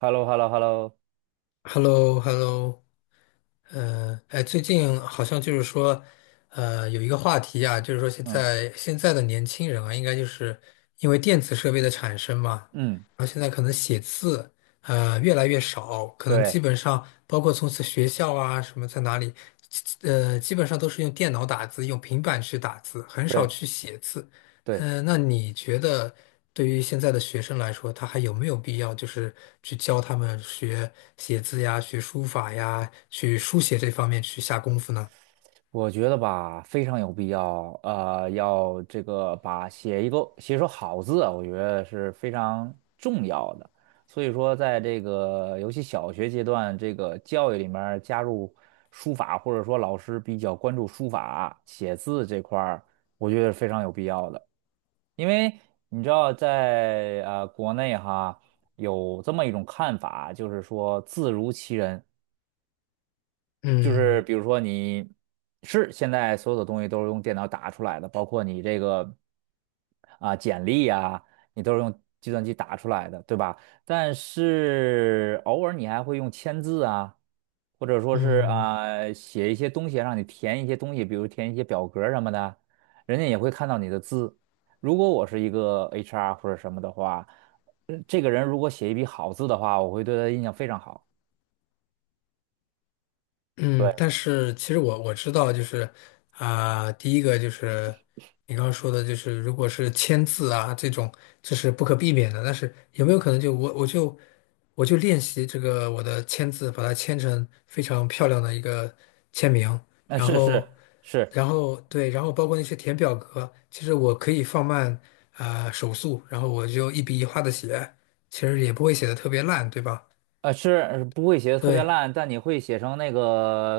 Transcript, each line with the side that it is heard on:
right: h e l l o h e l l o h e l l o
left: h e l l o h e l l o。 哎，最近好像就是说，有一个话题啊，就是说现
right: 嗯
left: 在现在的年轻人啊，应该就是因为电子设备的产生嘛，
right: 嗯，
left: 然后现在可能写字越来越少，可能基
right: 对
left: 本上包括从此学校啊什么在哪里，基本上都是用电脑打字，用平板去打字，很少
right: 对
left: 去写字。
right: 对，
left: 那你觉得对于现在的学生来说，他还有没有必要就是去教他们学写字呀、学书法呀、去书写这方面去下功夫呢？
right: 我觉得吧，非常有必要，要这个把写一个写一手好字啊，我觉得是非常重要的。所以说，在这个尤其小学阶段，这个教育里面儿加入书法，或者说老师比较关注书法写字这块儿，我觉得是非常有必要的。因为你知道在，国内哈有这么一种看法，就是说字如其人。就是
left: 嗯
right: 比如说你是现在所有的东西都是用电脑打出来的，包括你这个简历啊，你都是用计算机打出来的，对吧？但是偶尔你还会用签字啊，或者说是
left: 嗯，
right: 啊写一些东西，让你填一些东西，比如填一些表格什么的，人家也会看到你的字。如果我是一个 HR 或者什么的话，这个人如果写一笔好字的话，我会对他印象非常好。
left: 嗯，
right: 对，
left: 但是其实我知道，就是啊、第一个就是你刚刚说的，就是如果是签字啊这种，这是不可避免的。但是有没有可能就我我就我就练习这个我的签字，把它签成非常漂亮的一个签名，
right: 那
left: 然
right: 是是
left: 后
right: 是，
left: 然后对，然后包括那些填表格，其实我可以放慢啊、手速，然后我就一笔一画的写，其实也不会写的特别烂，对吧？
right: 呃，是不会写的特别
left: 对，
right: 烂，但你会写成那个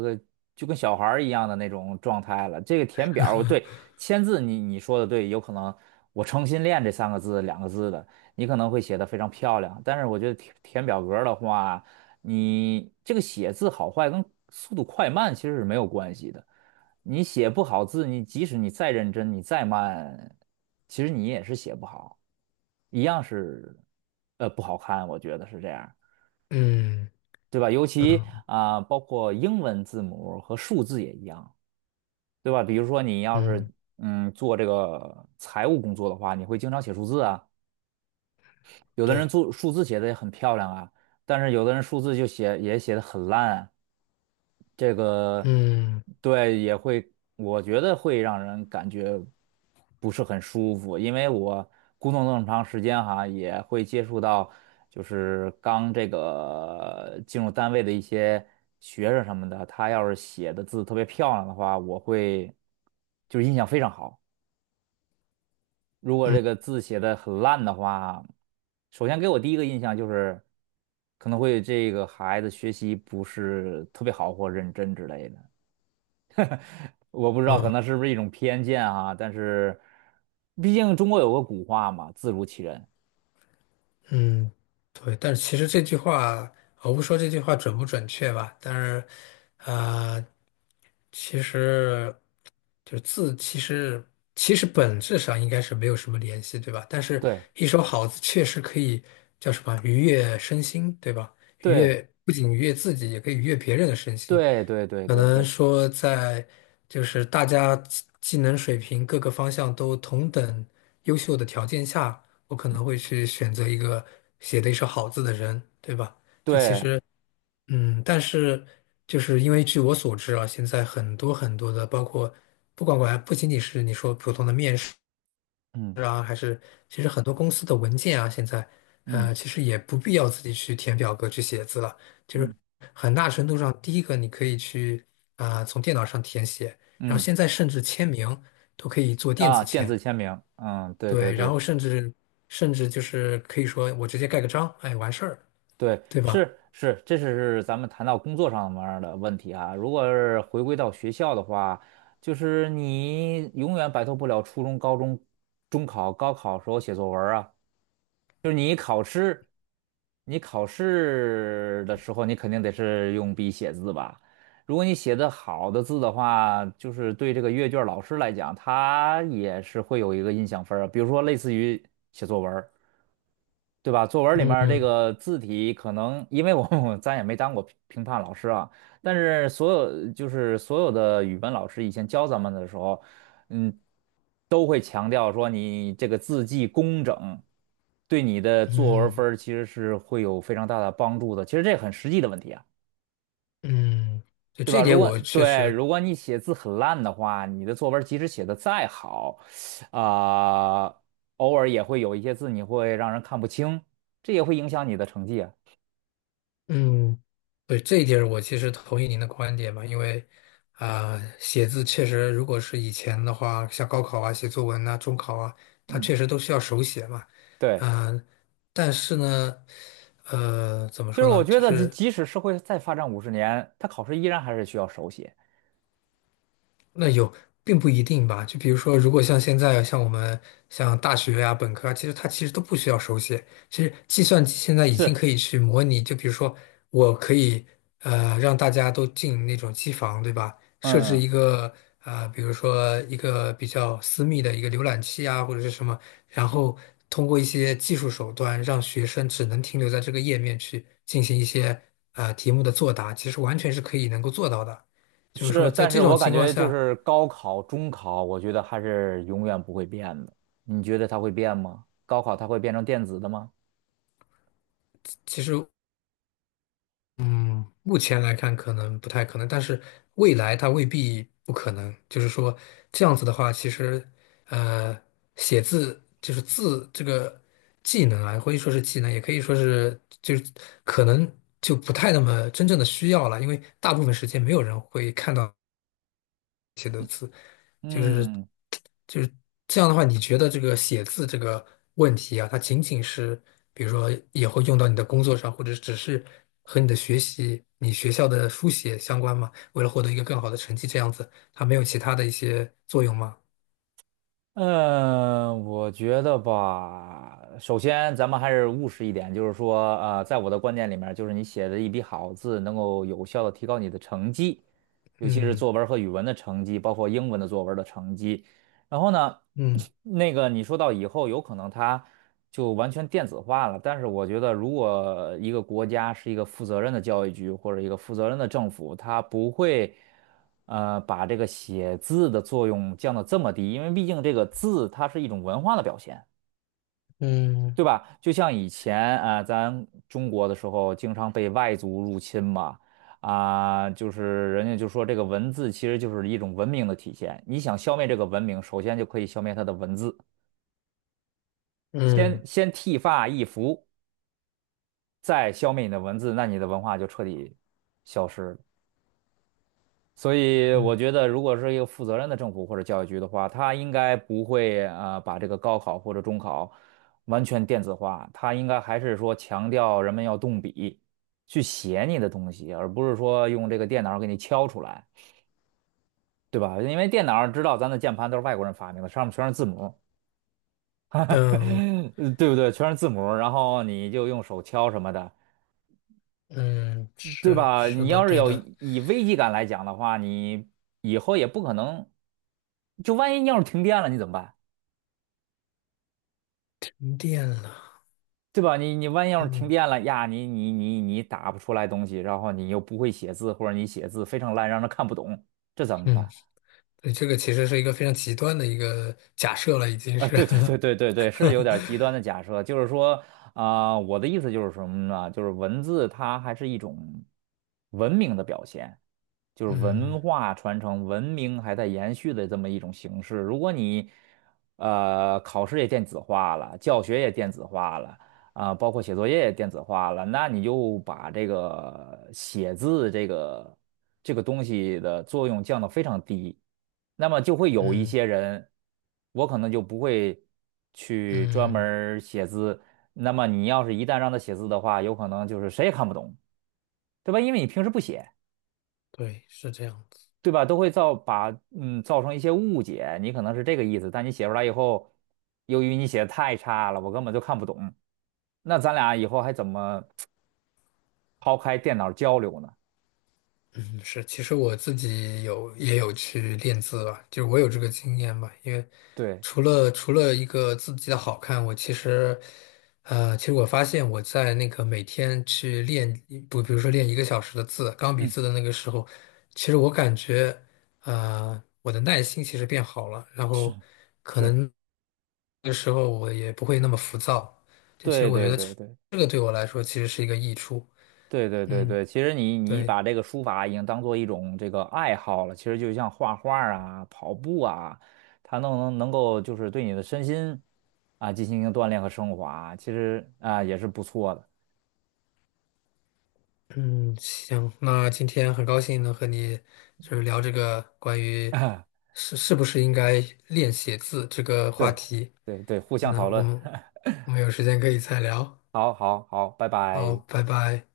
right: 呃就跟小孩儿一样的那种状态了。这个填表儿，对，签字你说的对，有可能我诚心练这三个字两个字的，你可能会写的非常漂亮，但是我觉得填表格儿的话，你这个写字好坏跟速度快慢其实是没有关系的。你写不好字，你即使你再认真，你再慢，其实你也是写不好，一样是不好看，我觉得是这样。
left: 嗯
right: 对吧？尤其
left: 嗯
right: 啊、包括英文字母和数字也一样，对吧？比如说你要是
left: 嗯，
right: 做这个财务工作的话，你会经常写数字啊；有的人
left: 对。
right: 做数字写的也很漂亮啊，但是有的人数字就写也写的很烂啊这个
left: 嗯
right: 对也会，我觉得会让人感觉不是很舒服，因为我工作那么长时间哈，也会接触到就是刚这个进入单位的一些学生什么的，他要是写的字特别漂亮的话，我会就是印象非常好。如果
left: 嗯
right: 这个字写的很烂的话，首先给我第一个印象就是可能会这个孩子学习不是特别好或认真之类的。我不知道，可
left: 嗯
right: 能是不是一种偏见啊？但是毕竟中国有个古话嘛，“字如其人”。
left: 嗯，对，但是其实这句话，我不说这句话准不准确吧，但是，啊，其实就字，其实本质上应该是没有什么联系，对吧？但是
right: 对。
left: 一手好字确实可以叫什么愉悦身心，对吧？愉
right: 对
left: 悦不仅愉悦自己，也可以愉悦别人的身心。
right: 对对对
left: 可
right: 对
left: 能
right: 对
left: 说在就是大家技能水平各个方向都同等优秀的条件下，我可能会去选择一个写的一手好字的人，对吧？这其
right: 对，
left: 实，但是就是因为据我所知啊，现在很多很多的，包括不管管不仅仅是你说普通的面试
right: 嗯
left: 啊，还是其实很多公司的文件啊，现在
right: 嗯
left: 其实也不必要自己去填表格去写字了。
right: 嗯
left: 很大程度上，第一个你可以去啊、从电脑上填写，然后
right: 嗯
left: 现在甚至签名都可以做电
right: 啊，
left: 子
right: 电
left: 签，
right: 子签名，嗯，对对
left: 对，然
right: 对。
left: 后甚至就是可以说我直接盖个章，哎，完事儿，
right: 对，
left: 对吧？
right: 是是，这是咱们谈到工作上面儿的问题啊。如果是回归到学校的话，就是你永远摆脱不了初中、高中、中考、高考时候写作文儿啊。你考试的时候，你肯定得是用笔写字吧？如果你写的好的字的话，就是对这个阅卷儿老师来讲，他也是会有一个印象分儿啊。比如说，类似于写作文儿对吧？作文里面儿这
left: 嗯
right: 个字体可能，因为我 咱也没当过评判老师啊，但是所有的语文老师以前教咱们的时候，嗯，都会强调说你这个字迹工整，对你的作文
left: 嗯
right: 分儿其实是会有非常大的帮助的。其实这很实际的问题啊。
left: 嗯，对，
right: 对
left: 这
right: 吧？
left: 一点我确实，
right: 如果你写字很烂的话，你的作文即使写的再好，啊、偶尔也会有一些字你会让人看不清，这也会影响你的成绩啊。
left: 嗯，对，这一点我其实同意您的观点嘛，因为啊、写字确实如果是以前的话，像高考啊、写作文啊、中考啊，它
right: 嗯，
left: 确实都需要手写嘛，
right: 对，
left: 嗯、但是呢。怎么
right: 就
left: 说
right: 是我
left: 呢？
right: 觉
left: 就
right: 得即
left: 是
right: 即使社会再发展50年，它考试依然还是需要手写。
left: 那有，并不一定吧。就比如说，如果像现在，像我们像大学呀、本科啊，其实它其实都不需要手写。其实计算机现在已经
right: 是，
left: 可以去模拟，就比如说，我可以让大家都进那种机房，对吧？设置
right: 嗯，
left: 一个比如说一个比较私密的一个浏览器啊，或者是什么，然后通过一些技术手段，让学生只能停留在这个页面去进行一些题目的作答，其实完全是可以能够做到的。就是
right: 是，
left: 说，在
right: 但是
left: 这种
right: 我感
left: 情况
right: 觉就
left: 下。
right: 是高考、中考，我觉得还是永远不会变的。你觉得它会变吗？高考它会变成电子的吗？
left: 就目前来看可能不太可能，但是未来它未必不可能。就是说这样子的话，其实呃，写字就是字这个技能啊，可以说是技能，也可以说是就是可能就不太那么真正的需要了，因为大部分时间没有人会看到。就是
right: 嗯。
left: 就是这样的话，你觉得这个写字这个问题啊，它仅仅是比如说以后用到你的工作上，或者只是和你的学习、你学校的书写相关吗？为了获得一个更好的成绩，这样子，它没有其他的一些作用吗？
right: 嗯，我觉得吧，首先咱们还是务实一点，就是说，在我的观念里面儿就是你写的一笔好字，能够有效的提高你的成绩，尤其是
left: 嗯
right: 作文儿和语文的成绩，包括英文的作文儿的成绩。然后呢，
left: 嗯
right: 那个你说到以后有可能它就完全电子化了，但是我觉得如果一个国家是一个负责任的教育局或者一个负责任的政府，它不会把这个写字的作用降到这么低，因为毕竟这个字它是一种文化的表现。
left: 嗯
right: 对吧？就像以前啊、咱中国的时候，经常被外族入侵嘛，啊、就是人家就说这个文字其实就是一种文明的体现。你想消灭这个文明，首先就可以消灭它的文字，
left: 嗯
right: 先剃发易服，再消灭你的文字，那你的文化就彻底消失了。所以我
left: 嗯
right: 觉得，如果是一个负责任的政府或者教育局的话，它应该不会啊、把这个高考或者中考完全电子化，它应该还是说强调人们要动笔去写你的东西，而不是说用这个电脑给你敲出来，对吧？因为电脑知道咱的键盘都是外国人发明的，上面全是字母，
left: 嗯
right: 对不对？全是字母，然后你就用手敲什么的，
left: 嗯，
right: 对
left: 是
right: 吧？
left: 是
right: 你
left: 的，
right: 要是
left: 对
right: 有
left: 的，
right: 以危机感来讲的话，你以后也不可能。就万一要是停电了，你怎么办？
left: 停电了，
right: 对吧？你万一要是停
left: 嗯
right: 电了呀，你打不出来东西，然后你又不会写字，或者你写字非常烂，让人看不懂，这怎么
left: 嗯，
right: 办？
left: 对，这个其实是一个非常极端的一个假设了，已经
right: 啊，
left: 是，
right: 对对对对对对，是有点极端 的假设，就是说啊、我的意思就是什么呢？就是文字它还是一种文明的表现，就是
left: 嗯。
right: 文化传承、文明还在延续的这么一种形式。如果你考试也电子化了，教学也电子化了啊、包括写作业也电子化了，那你就把这个写字这个这个东西的作用降到非常低。那么就会有一
left: 嗯
right: 些人，我可能就不会去专门
left: 嗯，
right: 儿写字。那么你要是一旦让他写字的话，有可能就是谁也看不懂，对吧？因为你平时不写，
left: 对，是这样子。
right: 对吧？都会造把嗯造成一些误解。你可能是这个意思，但你写出来以后，由于你写的太差了，我根本就看不懂。那咱俩以后还怎么抛开电脑交流呢？
left: 嗯是，其实我自己也有去练字吧，就是我有这个经验吧。因为
right: 对，
left: 除了一个字迹的好看，我其实，其实我发现我在那个每天去练，不，比如说练一个小时的字，钢笔
right: 嗯，
left: 字的那个时候，其实我感觉，我的耐心其实变好了，然
right: 是
left: 后可
right: 是，
left: 能那个时候我也不会那么浮躁。就其实
right: 对
left: 我觉
right: 对
left: 得这
right: 对对。
left: 这个对我来说其实是一个益处。
right: 对对对
left: 嗯，
right: 对，其实你你
left: 对，
right: 把这个书法已经当做一种这个爱好了，其实就像画画儿啊、跑步啊，它能够就是对你的身心进行一个锻炼和升华，其实啊也是不错的。
left: 嗯，行，那今天很高兴能和你就是聊这个关于 是不是应该练写字这个话
right: 对
left: 题。
right: 对对，互相
left: 那
right: 讨
left: 我
right: 论。
left: 们 我们有时间可以再聊。
right: 好好好，拜
left: 好，
right: 拜。
left: 拜拜。